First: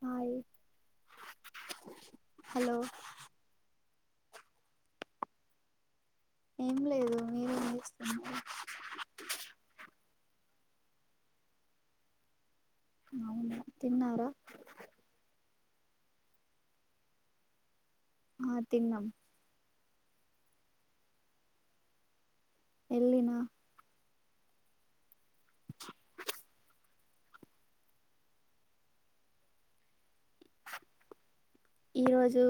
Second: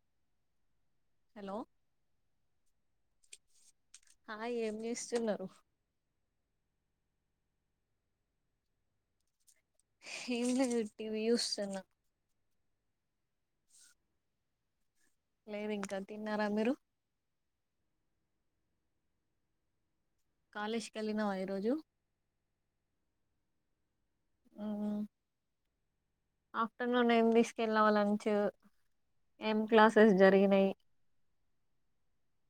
కాదు హలో ఆ ఏం చేస్తున్నారు ఏం లేదు మీరేం చేస్తున్నారు ఎం లేదు టివి చూస్తున్న తిన్నార లేదు ఇంకా తిన్నారా మీరు ఆ తిన్నాం కాలేజ్కి ఎళ్ళినవా ఈరోజు ఎళ్ళినా ఆఫ్టర్నూన్ ఏం తీసుకెళ్ళావా లంచ్ ఏం క్లాసెస్ జరిగినాయి ఈ రోజు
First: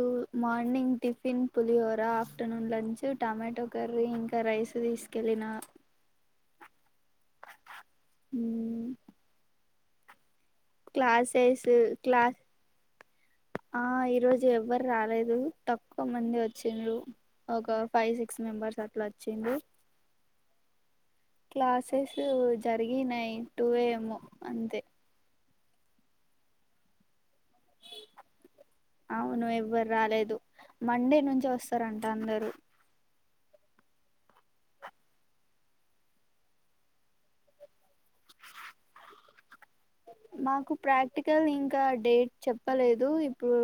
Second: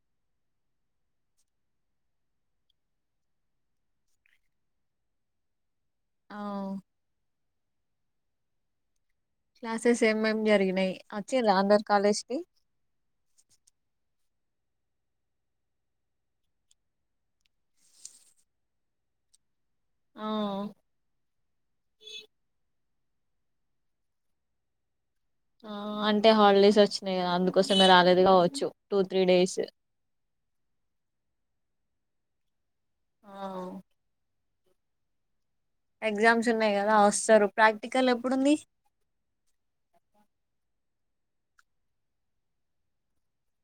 మార్నింగ్ టిఫిన్ పులిహోర ఆఫ్టర్నూన్ లంచ్ టమాటో కర్రీ ఇంకా రైస్ తీసుకెళ్ళిన అఒ ఉమ్ క్లాసెస్ ఏమేం జర్ క్లాసెస్ క్లాస్ ఆ ఈరోజు ఎవరు రాలేదు తక్కువ మంది వచ్చిండ్లు ఒక ఫైవ్ సిక్స్ మెంబర్స్ అట్లా వచ్చిండ్లు ఆ క్లాసెస్ జర్ గినయి టు ఎ ఎమో అంతే ఆ అంటే హాలిడేస్ వచ్చినాయి కదా అందు కోసన్న రాలేదు కావచ్చు టూ త్రీ అవును డేస్ స్తారంట అందరు ఆ ఎగ్జామ్స్ ఉన్నాయి కదా వస్తారు ప్రాక్టికల్ ఎప్పుడుంది మాకు ప్రాక్టికల్ ఇంకా డేట్ చెప్పలేదు ఇప్పుడు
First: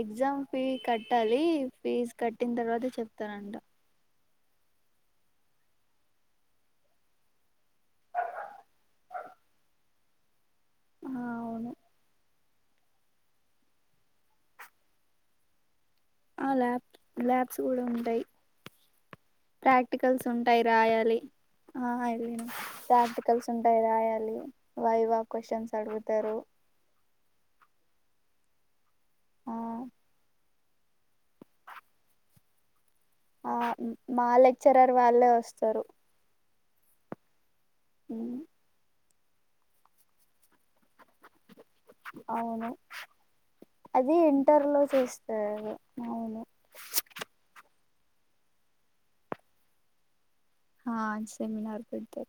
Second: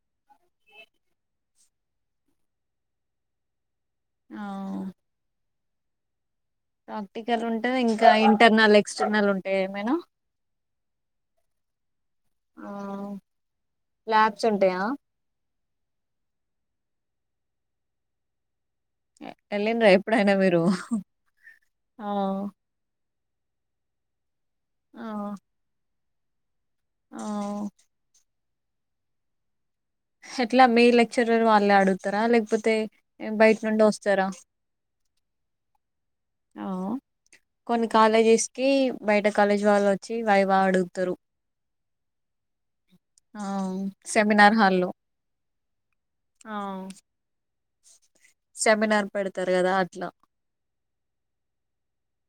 ఎగ్జామ్ ఫీ కట్టాలి ఫీజ్ కట్టిన తర్వాత చెప్తారంట అఓ ప్రాక్టికల్ ఉంటది ఇంకా ఇంటర్నల్ ఎక్స్టర్నల్ ఉంటాయా ఏమైనా ఆ అవును ఆ ల్యాబ్స్ ఉంటాయా ఆ ల్యాబ్ ల్యాబ్స్ కూడా ఉంటాయి వెళ్ళిండ్రా ప్రాక్టికల్స్ ఎప్పుడైనా మీరు ఉంటాయి రాయాలి ఆ కలిసుంటాయి రాయాలి వయివా క్వశ్చన్స్ అడుగుతరు ఆవ్ ఆ ఎట్లా మీ లెక్చరర్ వాళ్ళు అడుగుతారా లేకపోతే ఆ బయట నుండి వస్తారా మా లెక్చరర్ వాళ్ళే వస్తారు ఆ కొన్ని కాలేజెస్ కి బయట కాలేజీ వాళ్ళు వచ్చి వైవా అడుగుతారు అవును ఆ అది సెమినార్ ఇంటర్ లో హాల్లో చేస్తారు ఆ సెమినార్ పెడతారు కదా అట్లా ఆ సెమినార్ పెడితే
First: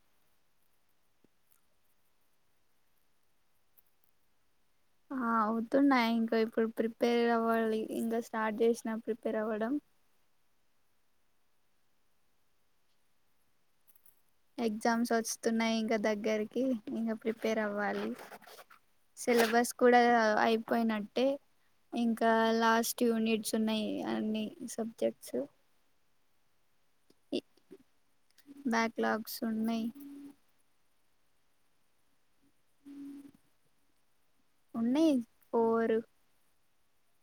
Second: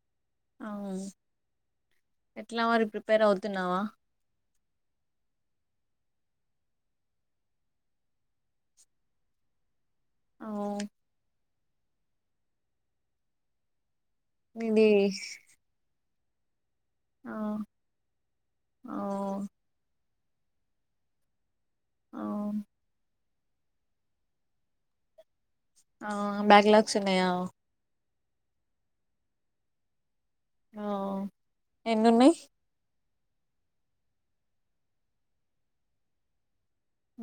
అవు ఎట్లా మరి ప్రిపేర్ అవుతున్నావా ఆ అవుతున్నా ఇంకా ఇప్పుడు ప్రిపేర్ అవ్వాలి ఇంకా స్టార్ట్ చేసినా ప్రిపేర్ అవ్వడం అవు ఇది ఎగ్జామ్స్ వస్తున్నాయి ఇంకా దగ్గరికి ఇంకా ఆ ప్రిపేర్ అవ్వాలి ఆ సిలబస్ కూడా అయిపోయినట్టే ఆ ఇంకా లాస్ట్ యూనిట్స్ ఉన్నాయి అన్ని సబ్జెక్ట్స్ ఆ బ్యాక్ లాగ్స్ ఇన్నాయా బ్యాక్ లాగ్స్ ఉన్నయి ఆ ఎన్నిన్నాయి్ ఉన్నయ్ పోరు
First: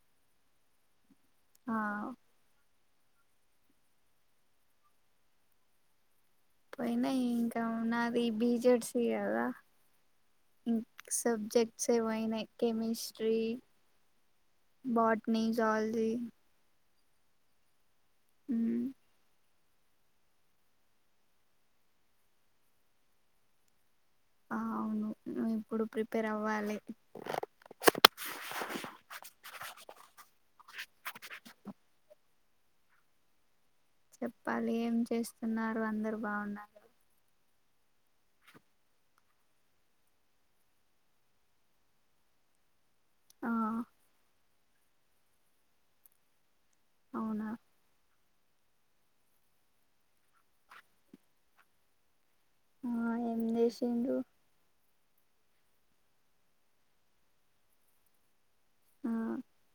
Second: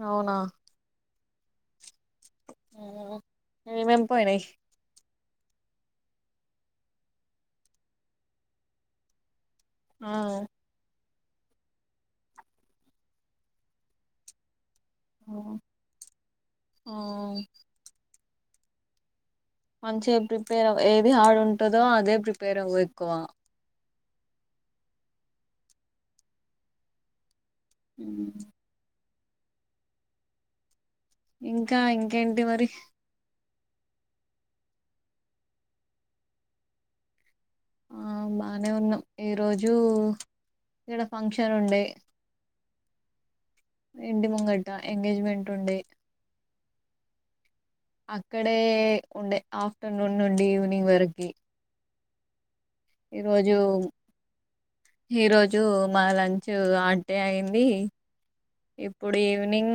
అవునా ఆ మే ఎమెమ్ పోయినాయి పోయినా ఇంకా ఉన్నది బీజెడ్స కదా ఆ సబ్జెక్ట్స్ ఏవయినా కెమిస్ట్రీ బోట్నీ జూలోజి ఆ మ్ మంచిగా ప్రిపేర్వ అవ్వు ఏది హార్డ్ ఉంటందో అదే ప్రిపేర్ అవ్వ ఎక్కువ ఆ అవును ఇప్పుడు ప్రిపేర్ అవ్వాలి ఇంకా ఇంకేంటి మరి చెప్పాలి ఏం చేస్తున్నారు అందరు బాగున్నారు ఆ బానే ఉన్నాం ఈరోజు ఇక్కడ ఫంక్షన్ ఉండే ఆ ఇంటి ముంగట ఎంగేజ్మెంట్ ఉండే అవునా అక్కడే ఉండే ఆఫ్టర్నూన్ నుండి ఈవినింగ్ వరకి ఆ ఏం ఈరోజు చేసిండ్రు ఈ రోజు మా లంచ్ ఆడ్డే అయింది ఆ ఇప్పుడు ఈవినింగ్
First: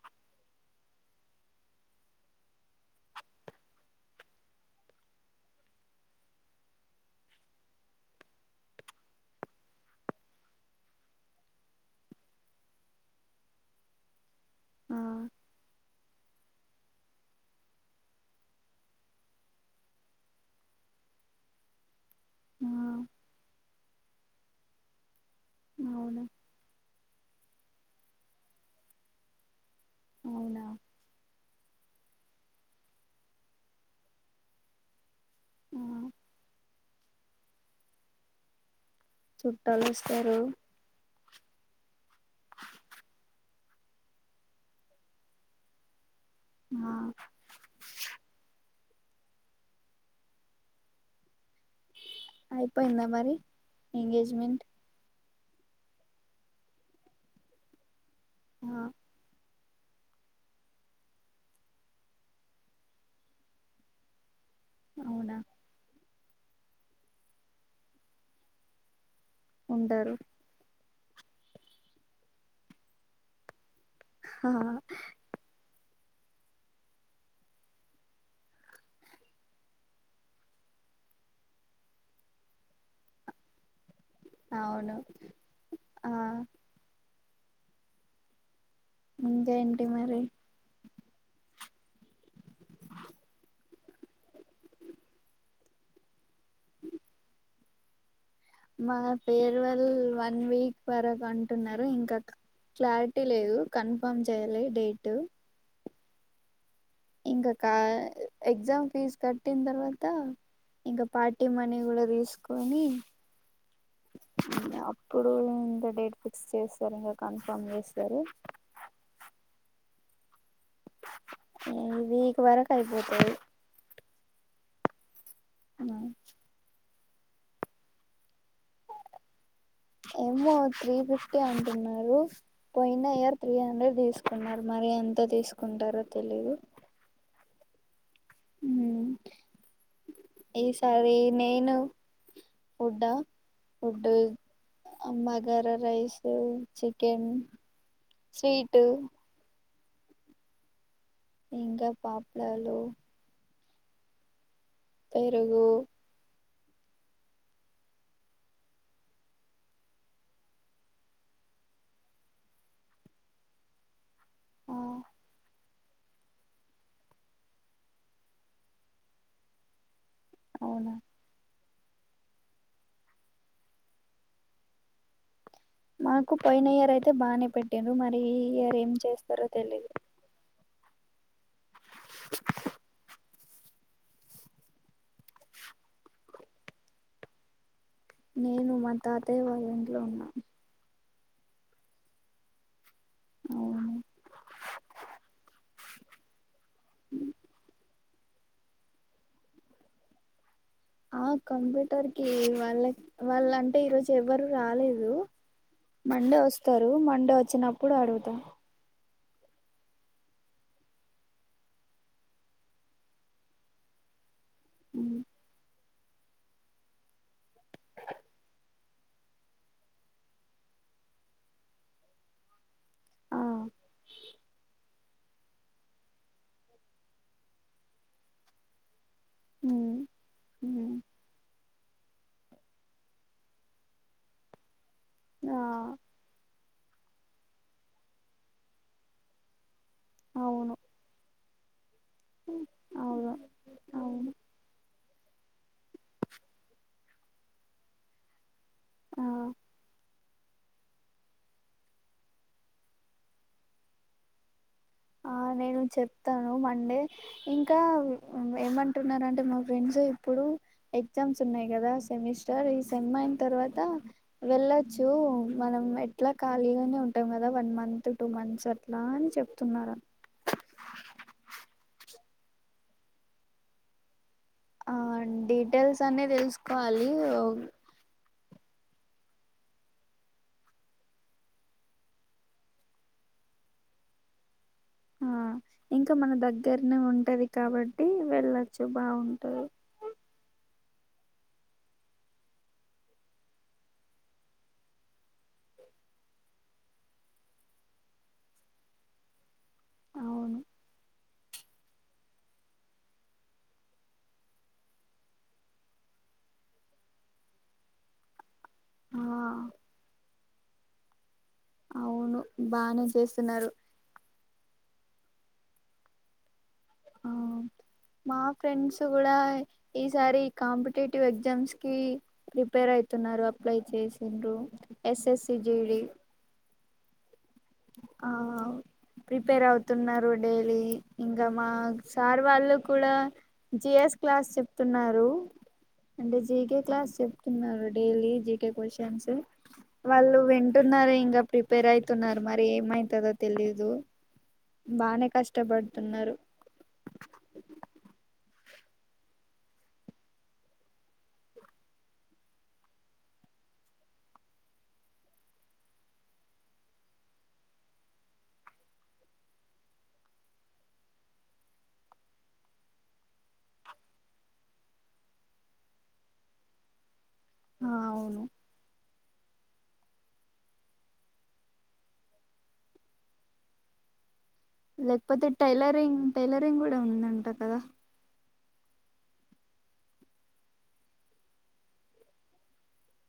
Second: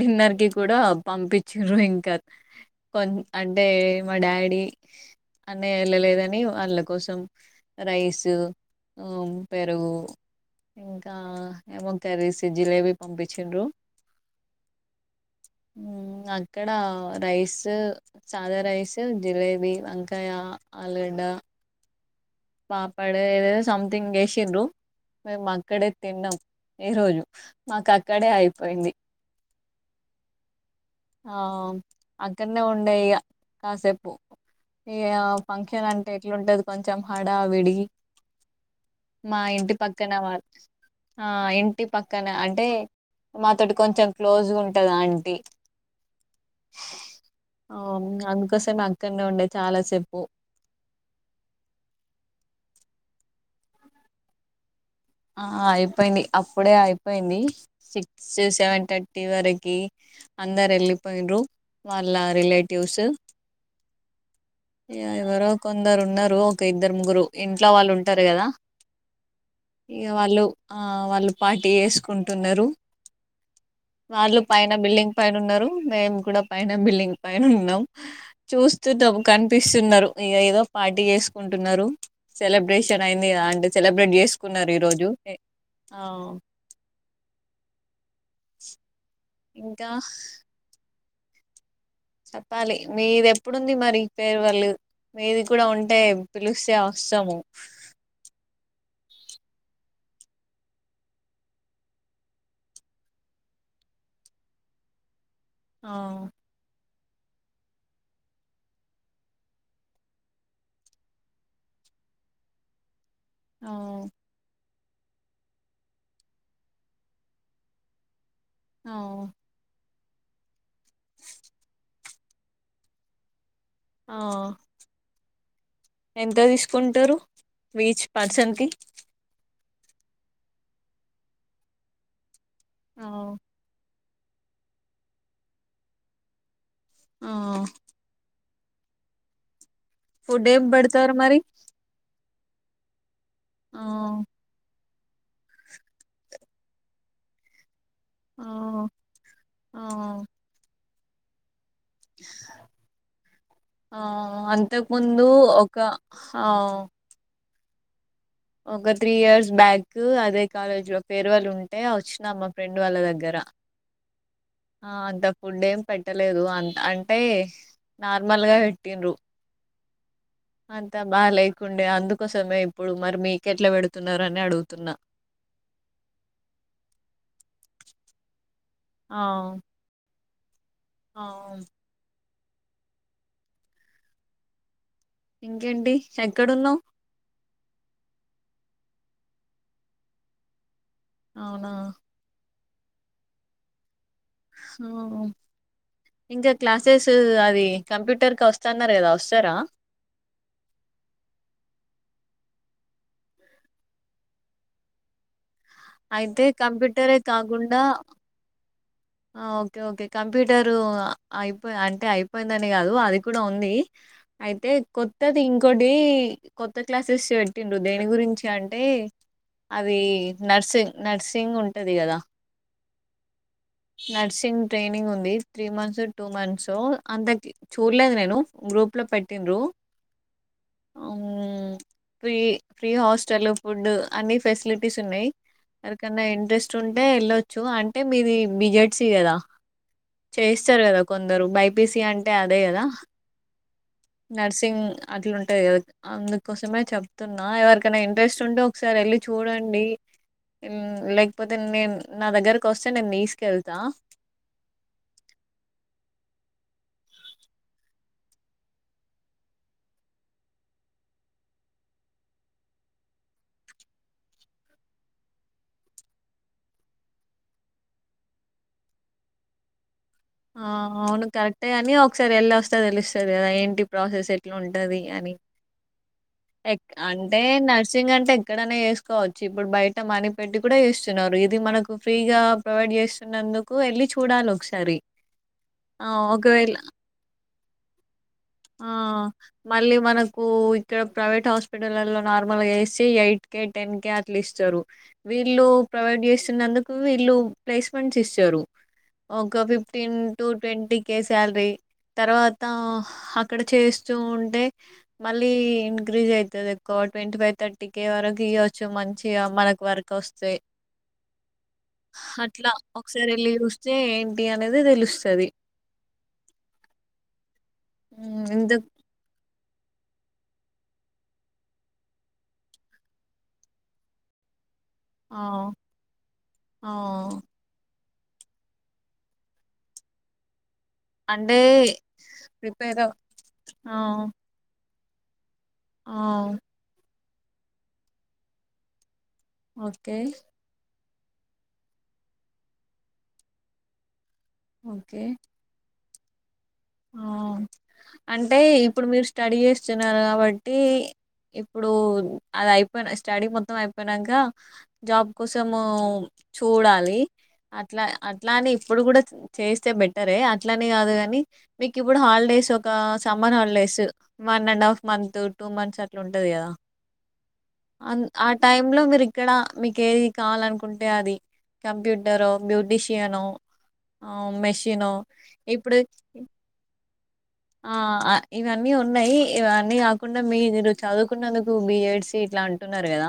డిన్నర్ కి కూడా పంపించ్రు ఇంకా కొన్ అంటే మా డాడీ అన్నయ వెళ్ళలేదని వాళ్ళ కోసం రైస్ ఆ పెరుగు ఇంకా ఏమో కరీస్ జిలేవి పంపించిండ్రు ఆ మ్ అక్కడ రైస్ సాదా రైస్ జిలేబీ వంకాయ ఆలుగడ్డ ద ఆ పాపడ ఏదై సంథింగ్ వేసిండ్రు మేము అక్కడే అవునా తిన్నాం ఈ రోజు మాకు అక్కడే అయిపోయింది అవునా ఆ అక్కడనే ఉండే ఇయా కాసేపు ఇయా ఆ ఫంక్షన్ అంటే ఎట్లాంటది కొంచెం హడా విడి మా ఇంటి చుట్టాలు పక్కన వస్తారు వారు ఆ ఇంటి పక్కన అంటే మాతోటి కొంచెం క్లోజ్ గు వుంటాది ఆంటీ ఆ అ అందుకోసమే ఆక్కనే వుండే చాలా సేపు ఐపోయిందా మరి ఎంగేజ్మెంట్ ఆ అయిపోయింది అప్పుడే అయిపోయింది సిక్స్ ఆ సెవెన్ థర్టీ వరకు కి అందరు వెళ్ళిపోయుండ్రు వాళ్ళ రిలేటివ్స్హు యా అవునా యవారో కొందరు ఉన్నరూ రో ఒక ఇద్దరు ముగ్గురు ఇంట్లో వాళ్ళు ఉంటారు కదా ఇక ఉంటారు వాళ్ళు ఆ వాళ్ళు పార్టీ ఏసుకుంటున్నారు వాళ్ళ ఆ పైన బిల్డింగ్ పైన వున్నారు మేము కూడా పైన బిల్డింగ్ పైన వున్నాం చూస్తూన్నాం కనిపిస్తున్నారు ఇగ ఏదో పార్టీ చేసుకున్టునారు సెలబ్రేషన్ అయిండి గా ఆంటే సెలబ్రేట్ కున్నారు ఈ అవును రోజు ఏ ఆ ఇంకేంటి ఇంకా మరి చెప్పాలి మీది ఎప్పుడుంది మరి ఫెర్వాలు మీది కూడా ఉంటే పిలిస్తే ఆ వస్తాము మా పేర్వల్ వన్ వీక్ వరకు అంటున్నారు ఇంకా క్లారిటీ లేదు కన్ఫామ్ చేయాలే డేటు అవ్ ఇంకా కా ఎగ్జామ్ ఫీజ్ కట్టిన తర్వాత ఇంకా పార్టీ మనీ కూడా తీసుకొని ఆ ఇప్పుడు ఇంకా డేట్ ఫిక్స్ చేసారు ఇంగా కన్ఫామ్ చేస్తారు. అఔ ఇ వీక్ వరకు అయిపోతాది ఆ ఎంత తీసుకుంటారు వీచ్ పర్సన్ కి ఏమో త్రీ ఫిఫ్టీ అంటున్నారు పోయిన ఆ ఇయర్ త్రీ హండ్రెడ్ తీస్ కొన్నారు మరి ఎంత తీసుకుంటారో తెలీదు ఆ ఆ ఉ ఫుడ్ ఏం ఈసారి పెడతారు మరి నేను ఫుడ్డా ఆ ఫుడ్డు అ మగర రైసు చికెన్ ఆ స్వీటు ఆ ఇంకా పాప్నలాలు ఆ అంతకుముందు ఒక ఆవ్ ఒక త్రీ ఇయర్స్ బ్యాకు అదే కాలేజ్ లో పెర్వాల్ వాళ్ళు ఉంటే వచ్చినా మా ఫ్రెండ్ వాళ్ళ దగ్గర. ఆ అంత పుడ్ ఏం పెట్టలేదు అంత్ అంటే నార్మల్ గా పెట్టిన్రు అవునా అంతా బాగా లేకుండే అందుకోసమే ఇప్పుడు మరి మీకెట్లా పెడుతున్నరు అని అడుగుతున్నా. మాకు పోయిన ఇయర్ అయితే బాగానే పెటిన్రు మరి ఈ ఇయర్ ఏం ఆ చేస్తారో తెలిదు. ఆ ఇంకేంటి ఎక్కడున్నావ్ నేను మా తాతయ్య వాళ్ళ ఇంట్లో అవునా ఆఓ ఇంకా క్లాసెసు అది కంప్యూటర్ కొస్తాన్నారు కదా వస్తారా ఆ కంప్యూటర్ కి వాళ్ళ వాళ్ళంటే ఈరోజు ఎవరు రాలేదు. మండే అయితే వస్తారు కంప్యూటరే మండే కాకుండా వచ్చినప్పుడు అడుగుతా ఆ ఓకే ఓకే కంప్యూటరు అ అయిపోయి అంటే అయిపోయిందని కాదు అది కూడా ఉంది. అయితే ఉమ్, కొత్తది ఇంకొట్ దే కొత్త క్లాసెస్ పెట్టిండ్రు దేని గురించి అంటే అది నర్సింగ్ నర్సింగ్ ఉంటది కదా ఆ నర్సింగ్ ట్రైనింగ్ ఉంది three months so two months so అంత చూడలేదు నేను. గ్రూప్ లో పెట్టిన్రు ఉ ఉ ఫ్రీ ఫ్రీ హాస్టల్ ఫుడ్ అన్ని ఫెసిలిటీస్ ఉన్నాయ్ ఆ ఎవరికన్నా ఇంట్రెస్ట్ ఉంటే వెళ్ళొచ్చు అంటే మీది బిజెట్సి కదా అవును చేయిస్తారు కదా కొందరు బైపిసి అంటే అదే కదా. అవును అవును నర్సింగ్ అట్లాంటాది కదా అందుకోసమే చెప్తున్నా ఎవరికైనా ఇంట్రెస్ట్ ఉంటే ఒకసార వెళ్లి ఆ చూడండి లేకపోతే నేను నా దగ్గరకు వస్తే నేను తీసుకెళ్తా ఆ నేను చెప్తాను మండే ఇంకా ఏమంటున్నంటే మా ఫ్రెండ్స్ ఇప్పుడు ఎగ్జామ్స్ ఉన్నాయి కదా సెమిస్టర్ ఈ సెమ్ అయిన తర్వాత వెళ్లచ్చు మనం ఎట్లా ఖాళీగానే ఉంటాం కదా వన్ మంత్ టూ మంత్స్ అట్లా అని చెప్తున్నారు ఆ అవును కరెక్ట్ గాని ఒకసారి వేలస్తే తెలుస్తుంది కదా ఏంటి ప్రాసెస్ ఎ ఇట్లా ఆ ఉంటది అని డీటెయిల్స్ అన్ని ఎక్ తెలుసుకోవాలి అంటే నర్సింగ్ అంటే ఎక్కడనే చేసుకోవచ్చు ఇప్పుడు బయట మనీ పెట్టి కూడా చేస్తున్నారు ఇది మనకు ఫ్రీగా ప్రొవైడ్ చేస్తునార్ ఎందుకు ఎళ్లి చూడాలి ఒక్ ఆ ఇంకా మన దగ్గరనే ఉంటది కాబట్టి వెళ్ళొచ్చు ఆ బాగుంటది మళ్ళీ మనకు ఇక్కడ ప్రవేట్ హాస్పిటల్లో నార్మల్గా చెస్తే ఎయిట్ కే టెన్ కే అట్లా ఇస్తారు వీళ్ళు ప్రొవైడ్ చేస్తున్నందుకు వీళ్ళు ప్లేస్మెంట్స్ ఇస్తారు ఒక ఫిఫ్టీన్ టు అవును ట్వంటీ కే శాలరీ తర్వాత ఇక్కడ చేస్తూ ఉంటే మళ్ళీ ఇంక్రీజ్ అయితది ఒక ట్వంటీ ఫై థర్టీ కే వరకు ఇయ్య కొంచం ఆ మంచిగా మనకు వర్క్ వస్తే అవును హట్లా బానే ఒకసారి వెళ్ళి చేస్తున్నారు చూస్తే ఏంటి అ అనేది తెలుస్తుంది ఆ మా ఇంత ఫ్రెండ్స్ కూడా ఈసారి కాంపిటేటివ్ ఎగ్జామ్స్ కి ప్రిపేర్ ఐతున్నారు. అప్లైయి చేసిన్రు స్ స్ ఆ సి జీడీ ఆ ఆ ఔ ప్రిపేర్ అవుతున్నారు డేలీ ఇంకా అంటే మా సార్ వాళ్ళు ప్రిపేర్ కూడా అవ్ జి ఆ ఎస్ క్లాస్ చెప్తున్నారు. ఆ! అంటే జి కే క్లాస్ చెప్తున్నారు daily G K questions okay. వాళ్ళు వింటున్నారు. ఇంకా ప్రిపేర్ అయితున్నారు. మరి ఏమైతుందో తెలీదు ఓకే. బానే కష్టపడుతున్నారు ఆ అంటే ఇప్పుడు మీరు స్టడీ చేస్తున్నారు కాబట్టి ఇప్పుడు అది అయిపో స్టడీ మొత్తం అయిపోయినాక జాబ్ కోసం చూడాలి అట్లా అట్లాని ఇప్పుడు కూడా చేస్తే బెటరే అట్లానే కాదు కాని మీకు ఇప్పుడు హాలిడేస్ ఒక summer holidays one and half month two months అట్లా ఉంటాది కదా ఆ అద్ అవును ఆ టైమ్ లో మీరు ఇక్కడ మీకు ఏది కావాలనుకుంటే అది కంప్యూటరో బ్యూటీషియనో ఆ మెషినో లేకపోతే ఇప్పుడు టైలరింగ్ టైలరింగ్ కూడా ఉందంట కదా ఆ ఆ ఇవన్నీ ఉన్నాయి ఇవన్నీ కాకుండా మీరు చదువుకున్నందుకు బి ఎడ్సి ఇట్లా అంటున్నారు కదా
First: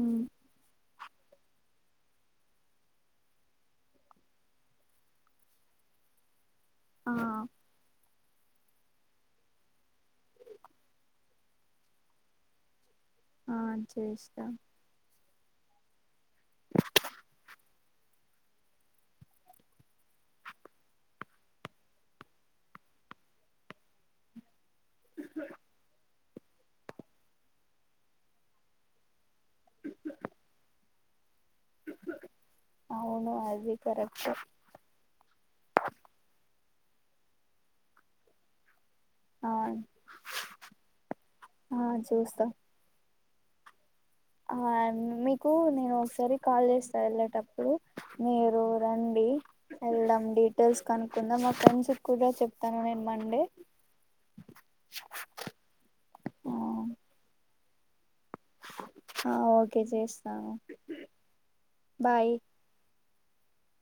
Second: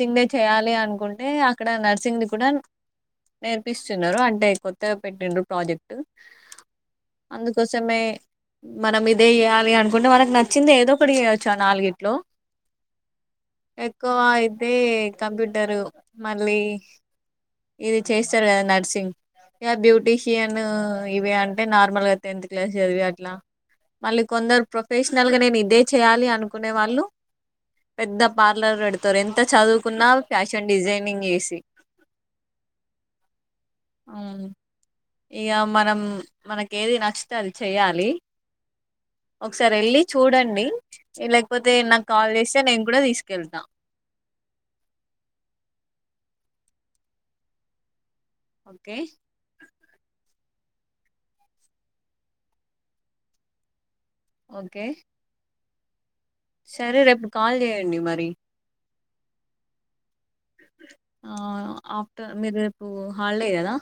ఉమ్ చేయాలి అనుకుంటే అక్కడ నర్సింగ్ది కూడా నేర్పిస్తున్నారు అంటే కొత్తగా పెట్టిండ్ర ప్రాజెక్ట్ ఆ అందుకోసమే మనం ఇదే చెయాలి అనుకుంటే మనకు నచ్చింది ఏదో ఒకటి చేయొచ్చు ఆ నాలుగిట్లో ఆ ఎక్కువ చేస్తా అయితే కంప్యూటరు. మళ్ళీ ఇది చేస్తారు కదా నర్సింగ్ ఇక బ్యూటీషియన్ ఇవి అంటే నార్మల్ గా టెన్త్ క్లాస్ చదివి ఆ ట్లా మళ్ళీ కొందరు ప్రొఫెషనల్ గా నేను ఇదే చేయాలి అనుకు కునే వాళ్ళు పెద్ద పార్లర్ పెడతారు. ఎంత చదువుకున్నా ఫ్యాషన్ డిజైనింగ్ చే అవును అది కరెక్ట్ ఇగ మనం మనకి ఏది నచ్చితే అది చెయ్యాలి ఆ ఒకసారి వెళ్ళి చూడండి లేకపోతే ఆ నాక్ కాల్ చూస్తా చేస్తే నేను కూడా తీసుకు కెళ్తా ఆ మీకు నేను ఒకసారి కాల్ చేస్తా వెళ్ళేటప్పుడు మీరు ఓకే రండి ఎల్దాం టల్స్ కనుక్కుందాం మా ఫ్రెండ్స్ కూడ చెప్తాను నేను మండే ఓకే సరే రేపు కాల్ చేయండి మరి ఆ ఓకే చేస్ ఆ ఆఫ్టర్ మీరు రేపు హల్డే కదా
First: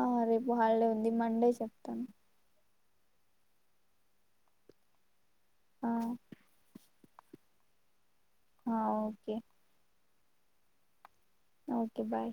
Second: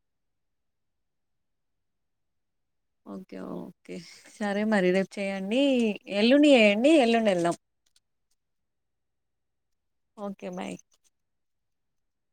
ఆ రేపు హాలిడే అండి మండే చెప్తాను ఓకే ఓకే సరే మరి రేపు చెయ్యడి ఆ ఎల్లుండి చేయండి డి ఎల్లుండి వెళ్దాం ఆ okay okay bye okay bye